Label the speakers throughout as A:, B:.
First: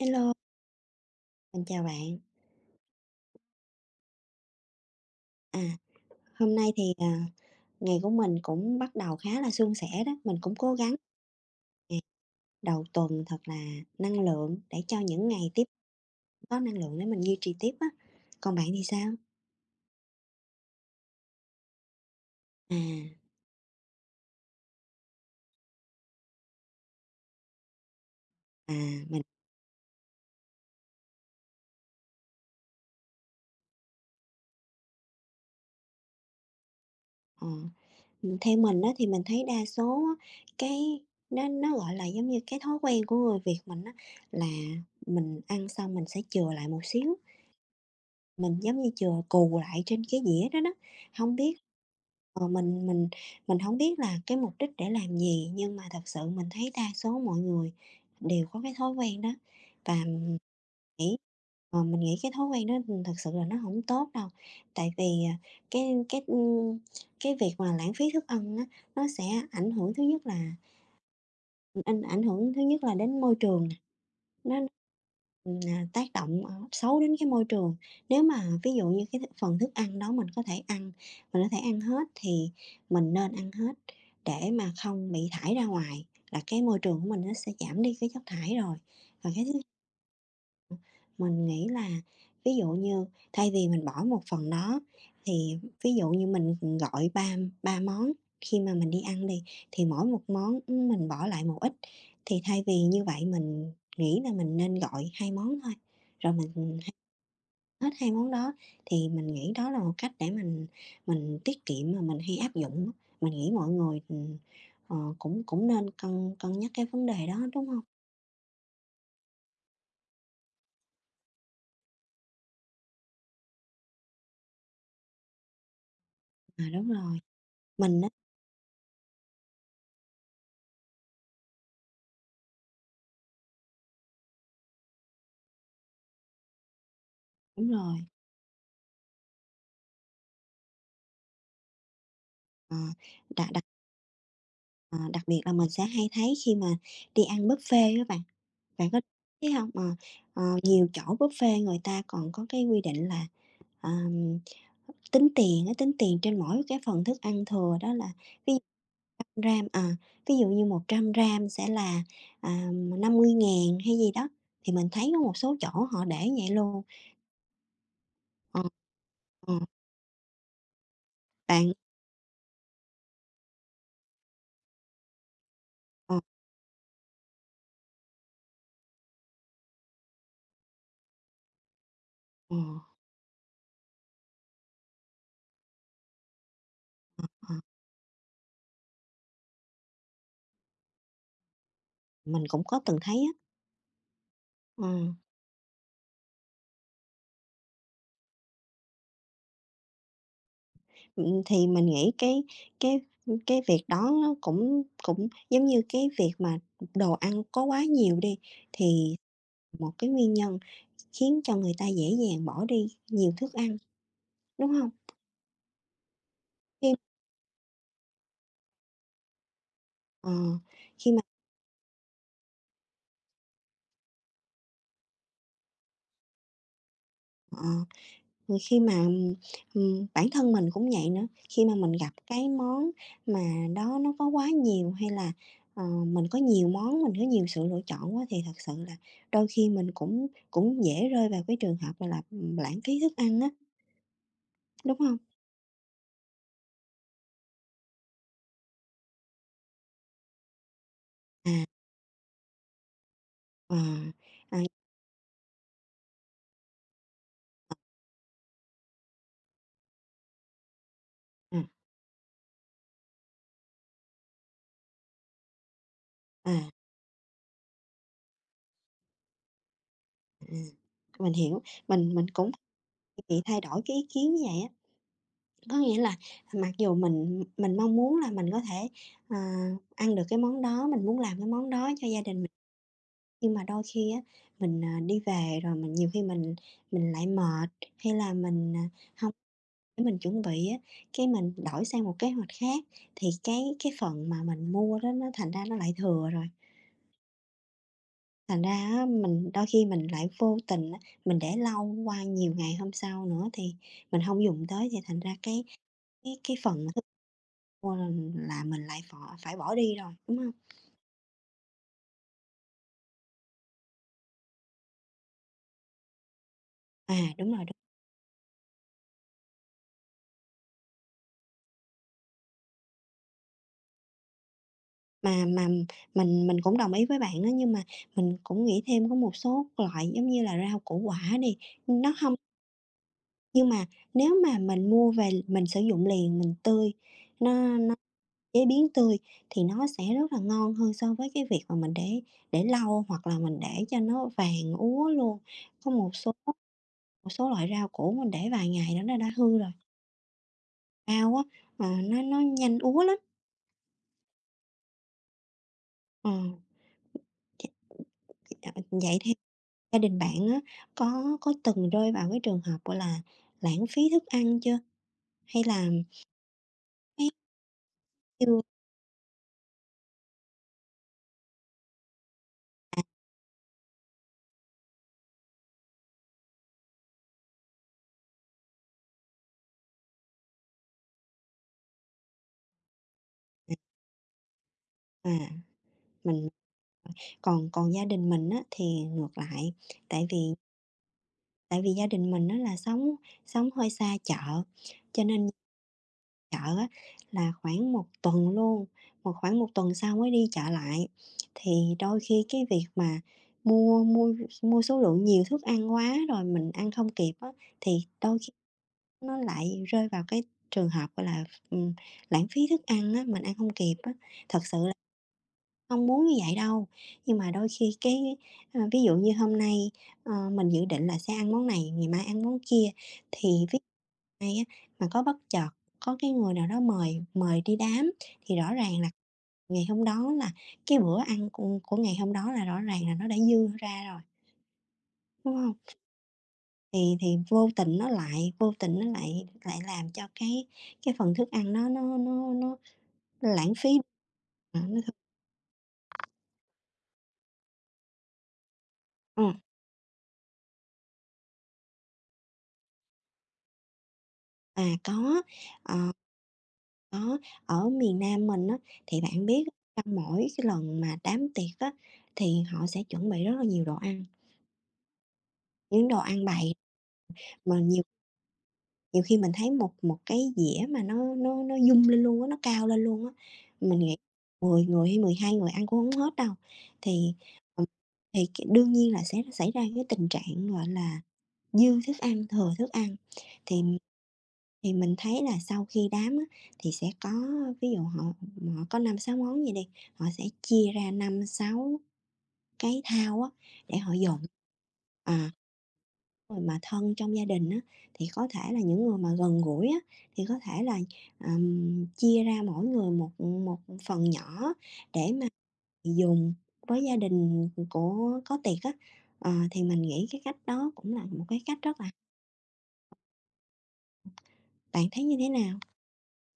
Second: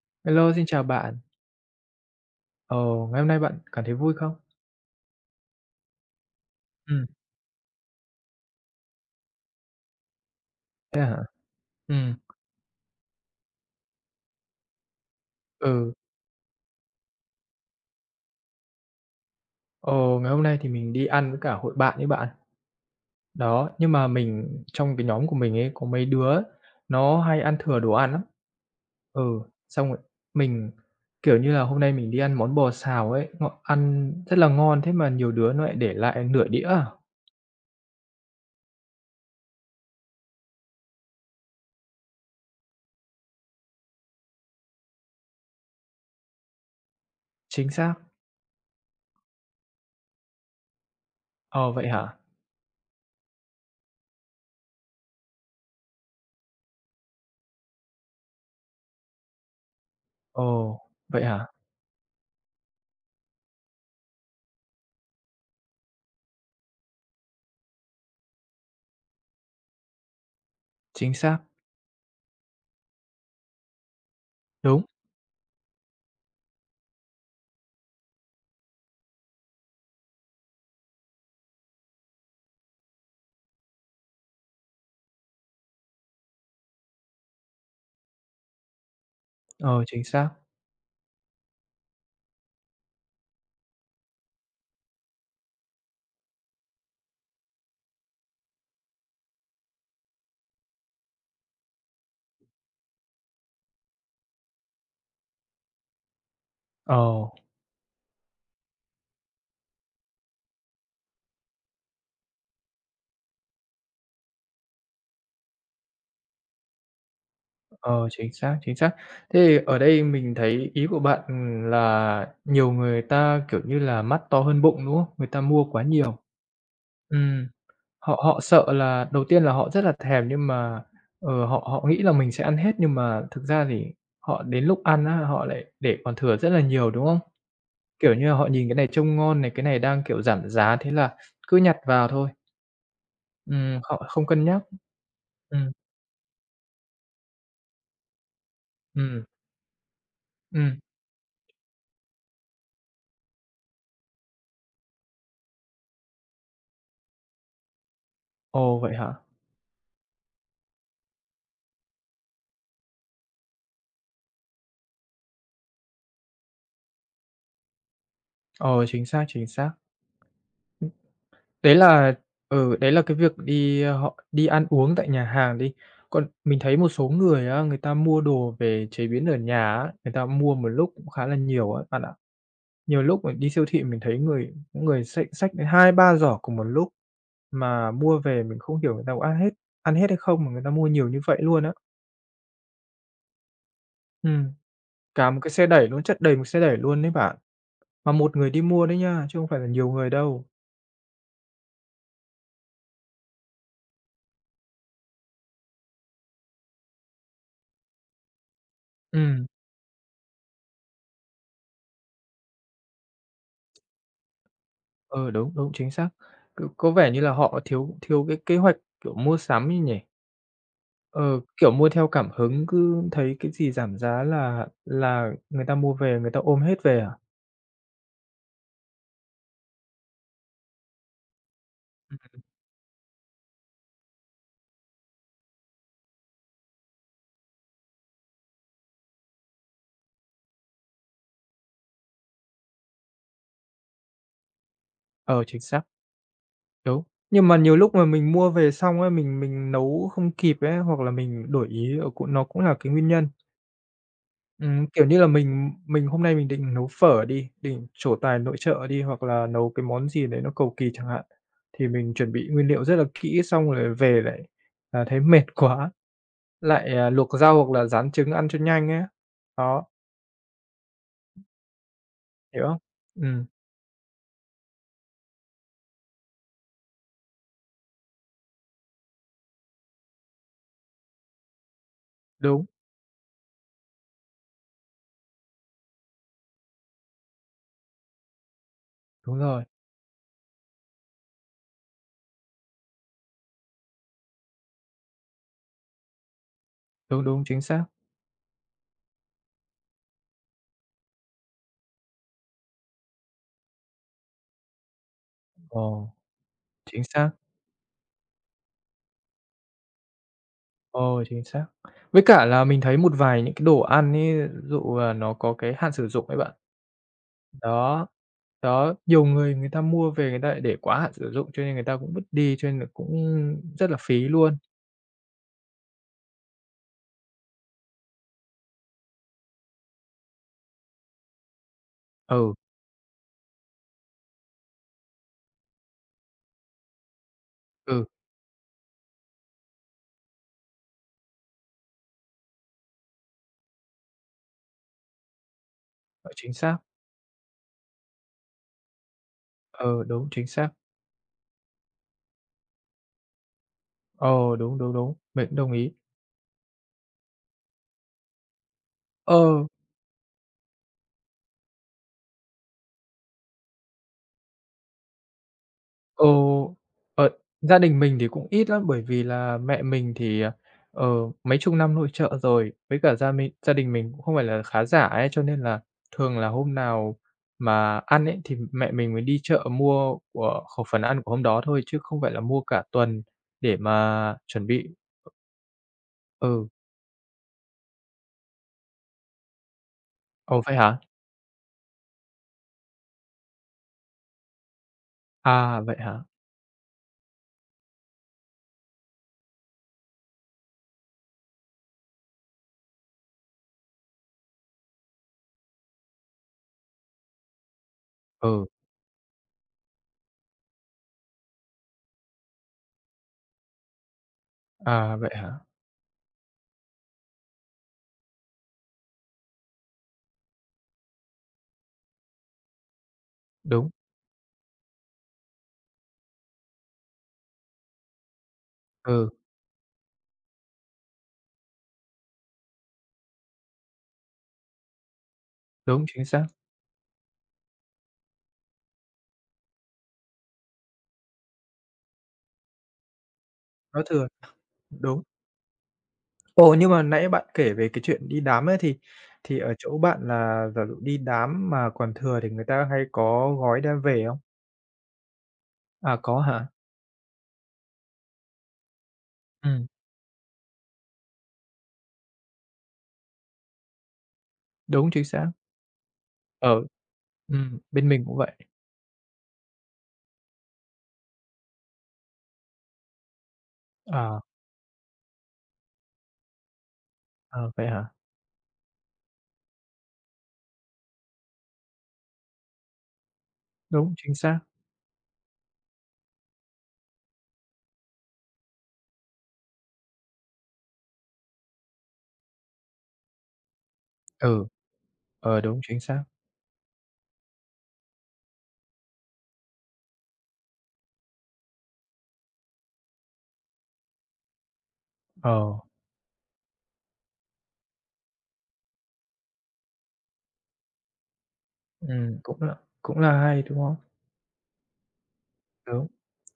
A: Hello,
B: Hello, xin chào bạn.
A: mình chào bạn.
B: Ồ, ngày hôm nay bạn cảm thấy vui không?
A: À, hôm nay thì,
B: Ừm.
A: ngày của mình cũng bắt đầu khá là suôn sẻ đó, mình cũng cố gắng
B: Thế hả? Ừm.
A: đầu tuần thật là năng lượng để cho những ngày tiếp
B: Ừ,
A: có năng lượng để mình duy trì tiếp á. Còn bạn thì sao?
B: ồ, ngày hôm nay thì mình đi ăn với cả hội bạn ấy bạn.
A: À,
B: Đó, nhưng mà mình trong cái nhóm của mình ấy có mấy đứa nó hay ăn thừa đồ ăn lắm.
A: à, mình,
B: Ừ, xong rồi mình, kiểu như là, hôm nay mình đi ăn món bò xào ấy, ngọ ăn rất là ngon, thế mà nhiều đứa nó lại để lại nửa đĩa à?
A: ờ, theo mình á thì mình thấy đa số á, cái nó, gọi là, giống như cái thói quen của người Việt mình á là mình ăn xong mình sẽ chừa lại một xíu,
B: Chính xác.
A: mình giống như chừa cù lại trên cái dĩa đó đó. Không biết
B: Ờ, vậy hả?
A: Ờ, mình không biết là cái mục đích để làm gì, nhưng mà thật sự mình thấy đa số mọi người đều có cái thói quen đó. Và mình
B: Ồ,
A: nghĩ
B: vậy hả?
A: ờ, Mình nghĩ cái thói quen đó, ừ, thật sự là nó không tốt đâu. Tại vì, cái cái, ừ, cái việc mà lãng phí thức ăn á, nó sẽ ảnh hưởng thứ nhất là
B: Chính xác,
A: ảnh hưởng thứ nhất là đến môi trường nè,
B: đúng,
A: tác động, xấu đến cái môi trường. Nếu mà ví dụ như cái phần thức ăn đó mình có thể ăn, mình có thể ăn hết thì mình nên ăn hết để mà không bị thải ra ngoài, là cái môi trường của mình nó sẽ giảm đi cái chất thải rồi. Và cái thứ
B: ờ, chính xác.
A: mình nghĩ là ví dụ như thay vì mình bỏ một phần đó thì ví dụ như mình, gọi ba ba món khi mà mình đi ăn đi, thì mỗi một món, mình bỏ lại một ít, thì thay vì như vậy mình nghĩ là mình nên gọi 2 món thôi, rồi mình,
B: Ờ.
A: hết 2 món đó thì mình nghĩ đó là một cách để mình tiết kiệm mà mình hay áp dụng á. Mình nghĩ mọi người, cũng cũng nên cân cân nhắc cái vấn đề đó, đúng không?
B: Ờ, chính xác, chính xác. Thế thì ở đây mình thấy ý của bạn, ừ, là nhiều người ta, kiểu như là, mắt to hơn bụng, đúng không? Người ta mua quá nhiều.
A: À, đúng rồi,
B: Ừm,
A: mình á
B: họ họ sợ là đầu tiên là họ rất là thèm nhưng mà, ờ, họ họ nghĩ là mình sẽ ăn hết nhưng mà thực ra thì họ đến lúc ăn á, họ lại để còn thừa rất là nhiều, đúng không?
A: đúng rồi,
B: Kiểu như là, họ nhìn cái này trông ngon này, cái này đang, kiểu, giảm giá, thế là cứ nhặt vào thôi,
A: ờ, đặt đặt
B: họ không cân nhắc.
A: Ờ, đặc biệt là mình
B: Ừm,
A: sẽ hay thấy khi mà đi ăn buffet á bạn, bạn có
B: ừm,
A: thấy không? Ờ,
B: ừm.
A: Nhiều chỗ buffet người ta còn có cái quy định là, ờm, tính tiền á, tính tiền trên mỗi cái phần thức ăn thừa đó là ví
B: Ồ, vậy hả?
A: 100 g à, ví dụ như 100 g sẽ là, à, 50.000 hay gì đó, thì mình thấy có một số chỗ họ để vậy luôn. Ờ,
B: Ờ, chính xác, chính
A: ờ,
B: xác.
A: bạn
B: Đấy là ừ, đấy là cái việc đi, ờ, họ đi ăn uống tại nhà hàng đi.
A: ờ,
B: Còn mình thấy một số người á, người ta mua đồ về chế biến ở nhà á, người ta mua một lúc cũng khá là nhiều á, bạn ạ.
A: ờ,
B: Nhiều lúc mình đi siêu thị mình thấy người có người xách xách đến 2, 3 giỏ cùng một lúc,
A: ờ,
B: mà mua về mình không hiểu người ta có ăn hết hay không mà người ta mua nhiều như vậy luôn á.
A: Mình cũng có từng thấy á,
B: Ừm,
A: ờ.
B: cả một cái xe đẩy luôn, chất đầy một xe đẩy luôn đấy bạn, mà một người đi mua đấy nha, chứ không phải là nhiều người đâu.
A: Thì mình nghĩ cái, cái việc đó nó cũng cũng giống như cái việc mà đồ ăn có quá nhiều đi, thì
B: Ừm.
A: một cái nguyên nhân khiến cho người ta dễ dàng bỏ đi nhiều thức ăn, đúng không?
B: Ờ, đúng, đúng, chính xác. C có
A: Khi
B: vẻ như là họ thiếu thiếu cái kế hoạch, kiểu, mua sắm ấy nhỉ?
A: ờ, khi
B: Ờ, kiểu, mua theo cảm hứng, cứ thấy cái gì giảm giá là người ta mua về, người ta ôm hết về à?
A: Ờ, Khi mà, bản thân mình cũng vậy nữa, khi mà mình gặp
B: Ừm.
A: cái món mà đó nó có quá nhiều hay là, mình có nhiều món, mình có nhiều sự lựa chọn quá thì thật sự là đôi khi mình cũng cũng dễ rơi vào cái trường hợp mà là, lãng phí thức ăn á, đúng không?
B: Ờ, chính xác, đúng. Nhưng mà nhiều lúc mà mình mua về xong ấy mình nấu không kịp ấy, hoặc là mình
A: À,
B: đổi ý, ờ, cũng nó cũng là cái nguyên nhân.
A: ờ, à,
B: Kiểu như là, mình hôm nay mình định nấu phở đi, định trổ tài nội trợ đi, hoặc là nấu cái món gì đấy nó cầu kỳ chẳng hạn,
A: à,
B: thì mình chuẩn bị nguyên liệu rất là kỹ, xong rồi về lại, à, thấy mệt quá,
A: à,
B: lại, à, luộc rau hoặc là rán trứng ăn cho nhanh ấy. Đó,
A: à, mình hiểu, mình cũng
B: hiểu không?
A: bị
B: Ừm,
A: thay đổi cái ý kiến như vậy á. Có nghĩa là mặc dù mình mong muốn là mình có thể, ờ, ăn được cái món đó, mình muốn làm cái món đó cho gia đình mình,
B: đúng,
A: nhưng mà đôi khi á, mình, đi về rồi mình nhiều khi mình lại mệt, hay là mình, hông
B: đúng rồi,
A: để mình chuẩn bị á, cái mình đổi sang một kế hoạch khác thì cái phần mà mình mua đó nó thành ra nó lại thừa rồi.
B: đúng, đúng, chính xác.
A: Thành ra á, mình đôi khi mình lại vô tình á, mình để lâu qua nhiều ngày hôm sau nữa thì mình không dùng tới thì thành ra cái
B: Ồ,
A: cái cái phần
B: chính xác,
A: Ôi, là mình lại phải bỏ đi rồi, đúng hông?
B: ồ, chính xác. Với cả là mình thấy một vài những cái đồ ăn ấy, dụ, à, nó có cái hạn sử dụng ấy bạn.
A: À, đúng rồi, đúng.
B: Đó. Đó, nhiều người người ta mua về người ta lại để quá hạn sử dụng, cho nên người ta cũng vứt đi, cho nên là cũng rất là phí luôn.
A: Mà mình cũng đồng ý với bạn á, nhưng mà mình cũng nghĩ thêm có một số loại giống như là rau củ quả đi, nó hông
B: Ừ,
A: nhưng mà nếu mà mình mua về mình sử dụng liền, mình tươi, nó
B: ừ,
A: chế biến tươi thì nó sẽ rất là ngon hơn so với cái việc mà mình để lâu hoặc là mình để cho nó vàng úa luôn. Có
B: ờ, chính xác.
A: một số loại rau củ mình để vài ngày nó đã hư rồi,
B: Ờ, đúng, chính xác.
A: rau á, nó nhanh úa lắm.
B: Ờ, đúng, đúng, đúng, mình cũng đồng ý.
A: Ờ, ch Vậy thì
B: Ờ.
A: gia đình bạn á, có từng rơi vào cái trường hợp, gọi là, lãng phí thức ăn chưa? Hay là
B: Ừ, ờ,
A: cái
B: gia đình mình thì cũng
A: như
B: ít lắm, bởi vì là mẹ mình thì, ờ, ờ, mấy chục năm nội trợ rồi, với cả gia đình mình cũng không phải là khá giả ấy, cho nên là thường là hôm nào mà ăn ấy, thì mẹ mình mới đi chợ mua của khẩu phần ăn của hôm đó thôi, chứ không phải là mua cả tuần để mà chuẩn bị.
A: mà mình
B: Ừ.
A: còn còn gia đình mình á, thì ngược lại, tại vì
B: Ồ, vậy hả?
A: tại vì gia đình mình á, là sống sống hơi xa chợ, cho nên
B: À, vậy hả?
A: chợ á, là khoảng một tuần luôn, một khoảng một tuần sau mới đi chợ lại. Thì đôi khi cái việc mà mua mua mua số lượng nhiều thức ăn quá rồi mình ăn không kịp á, thì đôi khi
B: Ừ,
A: nó lại rơi vào cái trường hợp, gọi là, ừm, lãng phí thức ăn á, mình ăn không kịp á. Thật sự là
B: à, vậy hả?
A: không muốn như vậy đâu, nhưng mà đôi khi cái, ví dụ như hôm nay, mình dự định là sẽ ăn món này, ngày mai ăn món kia, thì ví
B: Đúng,
A: dụ nay á, mà có bất chợt có cái người nào đó mời mời đi đám thì rõ ràng là
B: ừ,
A: ngày hôm đó là cái bữa ăn của ngày hôm đó là rõ ràng là nó đã dư ra rồi, đúng không?
B: đúng, chính xác,
A: Thì thì vô tình nó lại vô tình nó lại lại làm cho cái phần thức ăn nó lãng phí.
B: nó thừa,
A: Ờ, nó thực
B: đúng. Ồ, nhưng mà nãy bạn kể về cái chuyện đi đám ấy,
A: ờ.
B: thì ở chỗ bạn là giả dụ đi đám mà còn thừa thì người ta hay có gói đem về không?
A: À, có, ờ,
B: À, có hả?
A: có, ở miền Nam mình á, thì bạn biết
B: Ừm,
A: trong mỗi cái lần mà đám tiệc á, thì họ sẽ chuẩn bị rất là nhiều đồ ăn,
B: đúng, chính xác.
A: những đồ ăn bày
B: Ờ,
A: mà nhiều
B: bên mình cũng vậy.
A: nhiều khi mình thấy một một cái dĩa mà nó dung lên luôn á, nó cao lên luôn á. Mình nghĩ
B: Ờ,
A: 10 người hay 12 người ăn cũng hổng hết đâu. Thì,
B: ờ,
A: ừm,
B: vậy hả?
A: thì c đương nhiên là sẽ xảy ra cái tình trạng, gọi là dư thức ăn, thừa thức ăn, thì
B: Đúng, chính xác.
A: thì mình thấy là sau khi đám á, thì sẽ có ví dụ họ họ có 5 6 món gì đi, họ sẽ chia ra 5 6 cái thao á, để họ dồn.
B: Ừ,
A: À,
B: ờ, đúng, chính xác.
A: người mà thân trong gia đình á, thì có thể là những người mà gần gũi á, thì có thể là, chia ra mỗi người một một phần nhỏ để mà
B: Ờ,
A: dùng với gia đình của có tiệc á. Ờ, thì mình nghĩ cái cách đó cũng là một cái cách rất là
B: ừm, cũng là cũng là hay, đúng không?
A: bạn thấy như thế nào?
B: Đúng.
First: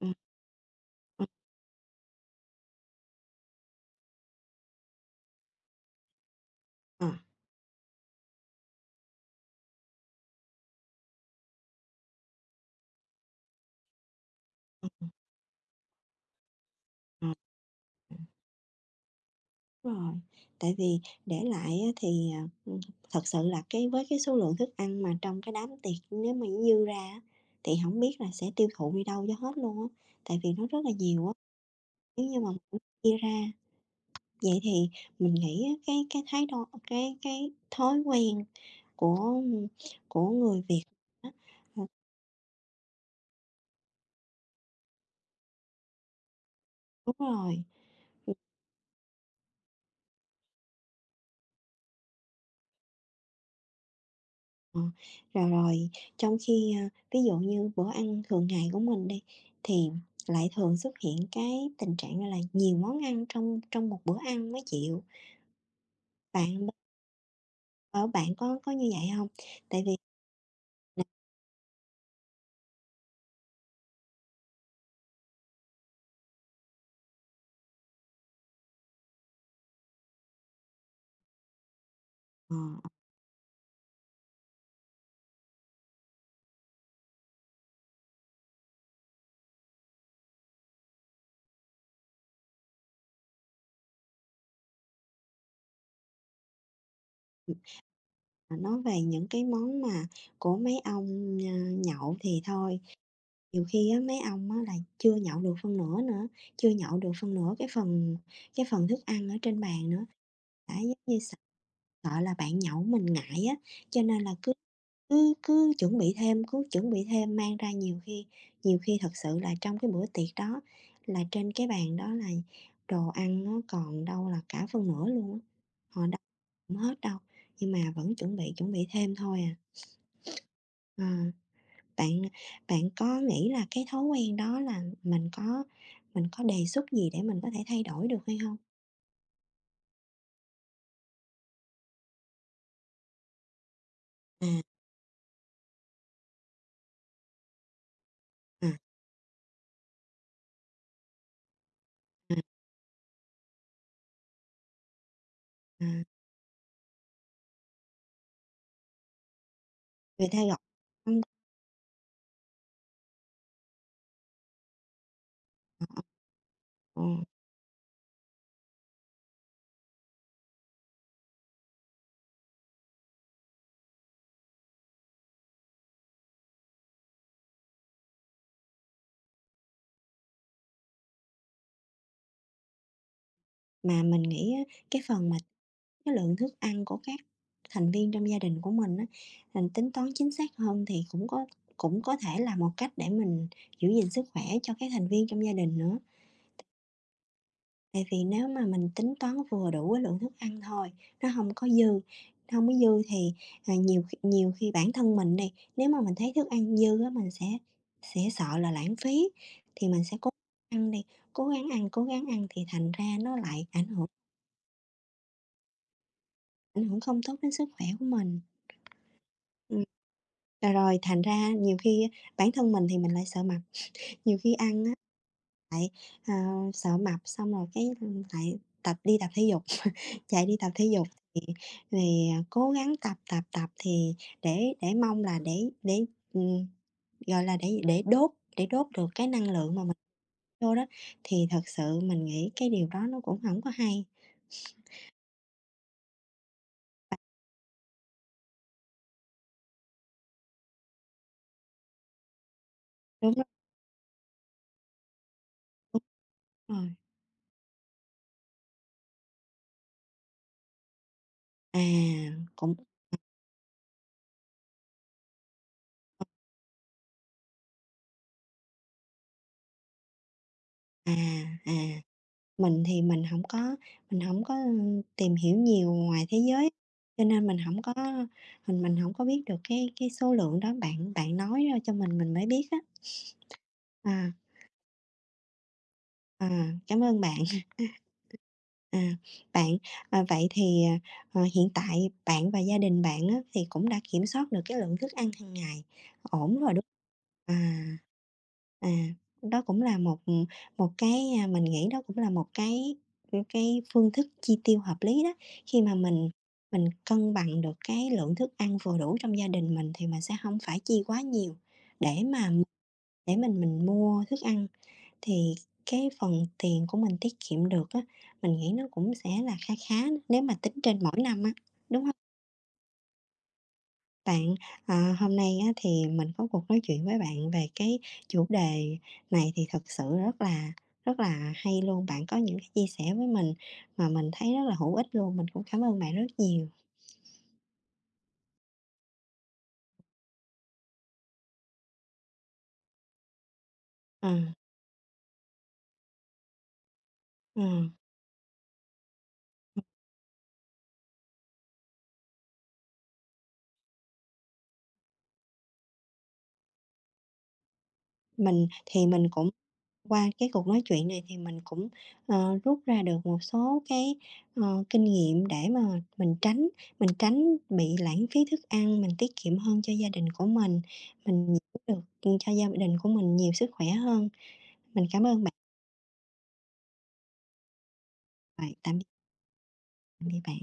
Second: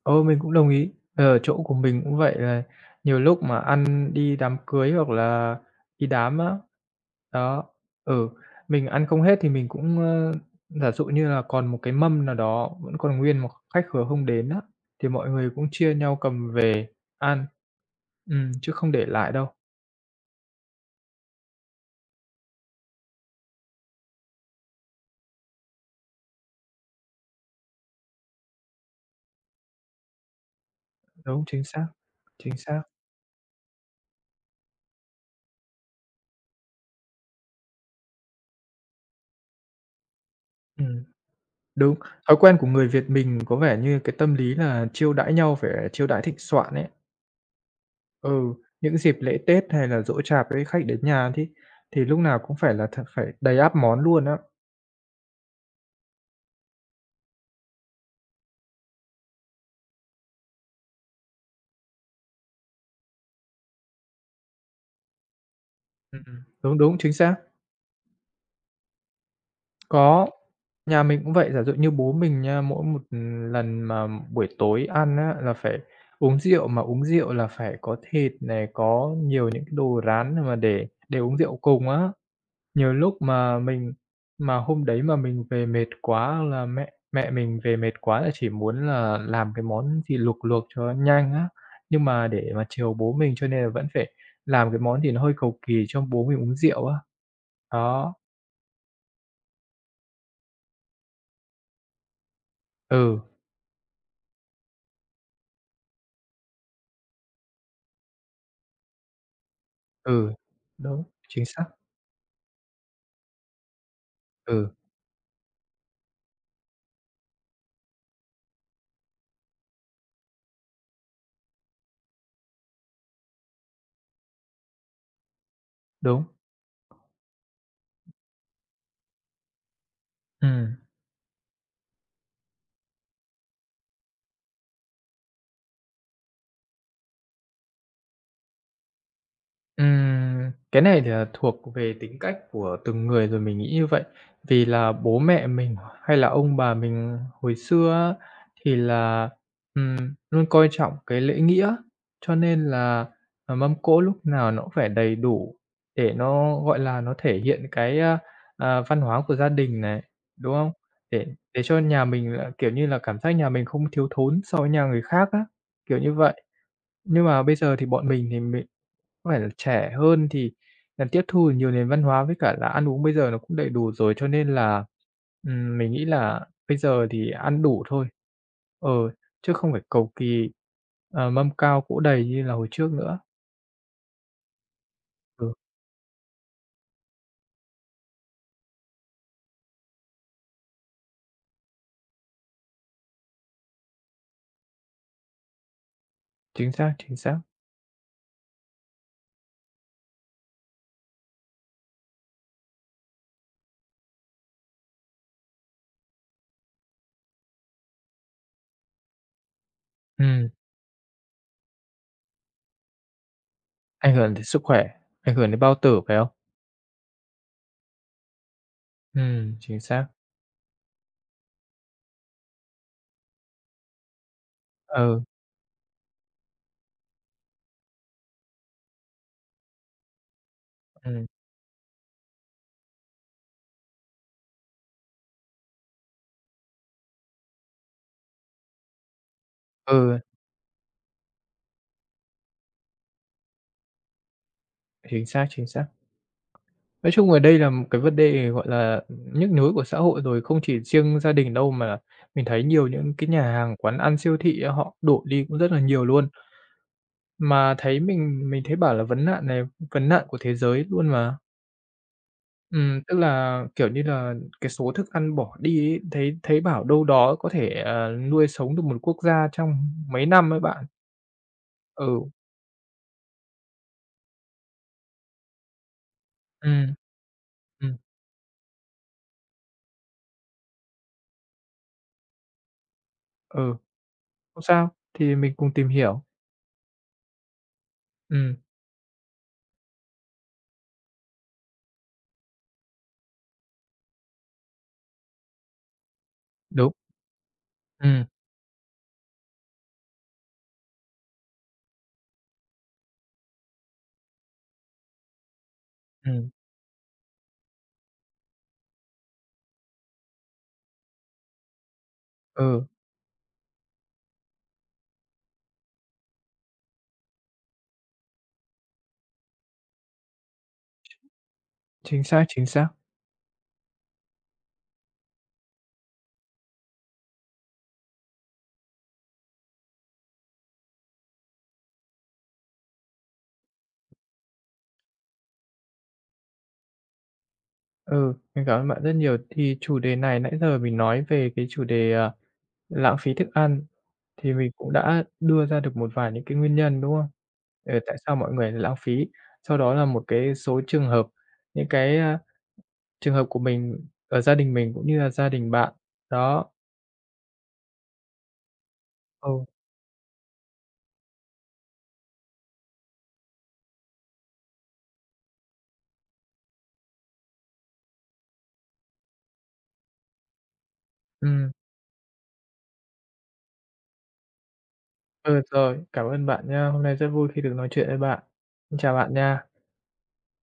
A: Ừm,
B: Ừ, mình cũng đồng ý.
A: ừm,
B: Ở chỗ của mình cũng vậy là nhiều lúc mà ăn đi đám cưới hoặc là đi đám á,
A: ờ,
B: đó, ừ, mình ăn không hết thì mình cũng, ơ, giả dụ như là còn một cái mâm nào đó vẫn còn nguyên mà khách khứa không đến á, thì mọi người cũng chia nhau cầm về
A: ờ,
B: ăn.
A: ừm,
B: Chứ không để lại đâu.
A: đúng rồi. Tại vì để lại á thì, thật sự là cái với cái số lượng thức ăn mà trong cái đám tiệc nếu mà dư ra á, thì không biết là sẽ tiêu thụ đi đâu cho hết luôn á, tại vì nó rất là nhiều á,
B: Đúng, chính xác,
A: nếu như mà
B: chính
A: mình
B: xác.
A: chia ra. Vậy thì mình nghĩ á cái thái độ cái thói quen của, của người Việt
B: Ừm,
A: á, ờ,
B: đúng. Thói quen của người Việt mình có vẻ như cái tâm lý là chiêu đãi nhau phải chiêu đãi thịnh soạn ấy.
A: đúng rồi.
B: Ừ, những dịp lễ Tết hay là giỗ chạp ấy, khách đến nhà thì lúc nào cũng phải là thật phải đầy ắp món luôn á.
A: Ờ, rồi, rồi, trong khi, ví dụ như bữa ăn thường ngày của mình đi, thì lại thường xuất hiện cái tình trạng, gọi là, nhiều món ăn trong trong một bữa ăn mới chịu.
B: Ừm, ừm.
A: Bạn b
B: Đúng, đúng, chính xác.
A: Ở bạn có như vậy không? Tại vì
B: Có, nhà
A: là,
B: mình cũng vậy, giả dụ như bố mình nha, mỗi một lần mà buổi tối ăn á là phải uống rượu, mà uống rượu là phải có thịt này, có nhiều những cái đồ rán mà để uống rượu cùng á.
A: ờ,
B: Nhiều lúc mà mình mà hôm đấy mà mình về mệt quá hoặc là mẹ mẹ mình về mệt quá là chỉ muốn là làm cái món gì luộc luộc cho nhanh á, nhưng mà để mà chiều bố mình cho nên là vẫn phải làm cái món thì nó hơi cầu kỳ cho bố mình uống rượu á. Đó,
A: ờ, nói về những cái món mà của mấy ông, nhậu thì thôi,
B: ừ,
A: nhiều khi á mấy ông á là chưa nhậu được phân nửa nữa, chưa nhậu được phân nửa cái phần thức ăn ở trên bàn nữa.
B: ừ,
A: Đã, giống
B: đúng,
A: như
B: chính xác,
A: sợ là bạn nhậu mình ngại á, cho nên là cứ
B: ừ,
A: cứ cứ chuẩn bị thêm, cứ chuẩn bị thêm mang ra nhiều khi thật sự là trong cái bữa tiệc đó là trên cái bàn đó là đồ ăn nó còn đâu là cả phân nửa luôn á, họ đâu
B: đúng,
A: cũng hết đâu, nhưng mà vẫn chuẩn bị thêm thôi à.
B: ừ.
A: Ờ, bạn bạn có nghĩ là cái thói quen đó là mình có đề xuất gì để mình có thể thay đổi được hay không?
B: Cái này thì là thuộc về tính cách của từng người rồi mình nghĩ như vậy.
A: À,
B: Vì là bố mẹ mình hay là ông bà mình hồi xưa á,
A: à,
B: thì là, ừm, luôn coi trọng cái lễ nghĩa, cho
A: à,
B: nên là, ờ, mâm cỗ lúc nào nó cũng phải đầy đủ
A: à,
B: để nó, gọi là, nó thể hiện cái, a, à, văn hóa của gia đình này,
A: về thay
B: đúng
A: đổi.
B: không?
A: Ừm.
B: Để để cho nhà mình là, kiểu như là, cảm giác nhà mình không thiếu thốn so với nhà người khác á, kiểu như vậy.
A: Ờ.
B: Nhưng mà bây giờ thì bọn mình thì mình có phải là trẻ hơn thì là tiếp thu được nhiều nền văn hóa với cả là ăn uống bây giờ nó cũng đầy đủ rồi, cho nên là, mình nghĩ là bây giờ thì ăn đủ thôi. Ừ, chứ không phải cầu kỳ, ờ, mâm cao cỗ đầy như là hồi trước nữa.
A: Mà mình nghĩ á, cái phần mà
B: Ừ,
A: cái lượng thức ăn của các thành viên trong gia đình của mình á, mình tính toán chính xác hơn thì cũng có thể là một cách để mình giữ gìn sức khỏe cho các thành viên trong gia đình nữa.
B: chính xác, chính xác.
A: Tại vì nếu mà mình tính toán vừa đủ cái lượng thức ăn thôi, nó không có dư, nó hông có dư thì, nhiều khi bản thân mình đi, nếu mà mình thấy thức ăn dư á, mình sẽ sợ là lãng phí, thì mình sẽ cố
B: Ừm,
A: gắng ăn đi, cố gắng ăn thì thành ra nó lại ảnh hưởng,
B: ảnh hưởng đến sức khỏe, ảnh hưởng đến bao tử, phải không?
A: ảnh hưởng không tốt đến sức khỏe của mình.
B: Chính
A: Ừm.
B: xác.
A: Và rồi thành ra nhiều khi á bản thân mình thì mình lại sợ mập, nhiều khi ăn á
B: Ừ,
A: lại, ờ, sợ mập xong rồi cái, lại tập đi tập thể dục, chạy đi tập thể dục
B: ừm,
A: thì cố gắng tập thì để mong là ừm, gọi là, để đốt đốt được cái năng lượng mà mình
B: ừ,
A: vô đó, thì thật sự mình nghĩ cái điều đó nó cũng hổng có hay.
B: chính xác, chính xác. Nói chung là đây là một cái vấn đề, gọi là, nhức nhối của xã hội rồi, không chỉ riêng gia đình đâu mà mình thấy nhiều những cái
A: Đúng
B: nhà
A: rồi,
B: hàng, quán ăn, siêu thị họ đổ đi cũng rất là
A: đúng
B: nhiều luôn.
A: rồi.
B: Mà thấy mình thấy bảo là vấn nạn của thế giới luôn mà.
A: À, cũng
B: Tức là, kiểu như là, cái số thức ăn bỏ đi ấy, thấy thấy bảo đâu đó có thể, ờ, nuôi sống được một quốc gia trong mấy năm ấy bạn.
A: à, à.
B: Ừ,
A: Mình thì mình không có, tìm hiểu nhiều ngoài thế giới,
B: ừm,
A: cho nên mình không có
B: ừm,
A: mình mình không có biết được cái số lượng đó, bạn bạn nói ra cho mình mới biết á.
B: ừ,
A: À,
B: không sao, thì mình cùng tìm hiểu.
A: cảm ơn bạn.
B: Ừm,
A: À, bạn, à, vậy thì, à, ờ, hiện tại bạn và gia đình bạn á, thì cũng đã kiểm soát được cái lượng thức ăn hàng ngày ổn rồi, đúng
B: đúng,
A: không? À.
B: ừm,
A: À, đó cũng là một, một cái, mình nghĩ đó cũng là một cái, cái phương thức chi tiêu hợp lý đó, khi mà mình
B: ừm,
A: mình cân bằng được cái lượng thức ăn vừa đủ trong gia đình mình thì mình sẽ không phải chi quá nhiều để mà
B: ừ,
A: để mình mua thức ăn thì cái phần tiền của mình tiết kiệm được á, mình nghĩ nó cũng sẽ là khá khá nếu mà tính trên mỗi năm á, đúng không
B: chính xác, chính xác.
A: bạn? À, hôm nay á, thì mình có cuộc nói chuyện với bạn về cái chủ đề này thì thật sự rất là hay luôn, bạn có những cái chia sẻ với mình mà mình thấy rất là hữu ích luôn, mình cũng cảm ơn bạn rất nhiều.
B: Ừ, mình cảm ơn bạn rất nhiều. Thì chủ đề này nãy giờ mình nói về cái chủ đề, à, lãng phí thức ăn,
A: Ờ,
B: thì mình cũng đã đưa ra được một vài những cái nguyên nhân, đúng không?
A: ờ,
B: Ờ, tại sao mọi người lại lãng phí? Sau đó là một cái số trường hợp, những cái, a, trường hợp của mình ở gia đình mình cũng như là gia đình bạn. Đó,
A: mình thì mình cũng
B: ừ,
A: qua cái cuộc nói chuyện này thì mình cũng, rút ra được một số cái, kinh nghiệm để mà mình tránh mình tránh bị lãng phí thức ăn, mình tiết kiệm hơn cho gia đình của mình
B: ừm,
A: giữ được, cho gia đình của mình nhiều sức khỏe hơn. Mình cảm ơn bạn,
B: ừ, rồi, cảm ơn bạn nha. Hôm nay rất vui khi được nói chuyện với bạn.
A: bạn
B: Xin chào bạn nha.
A: tạm biệt bạn.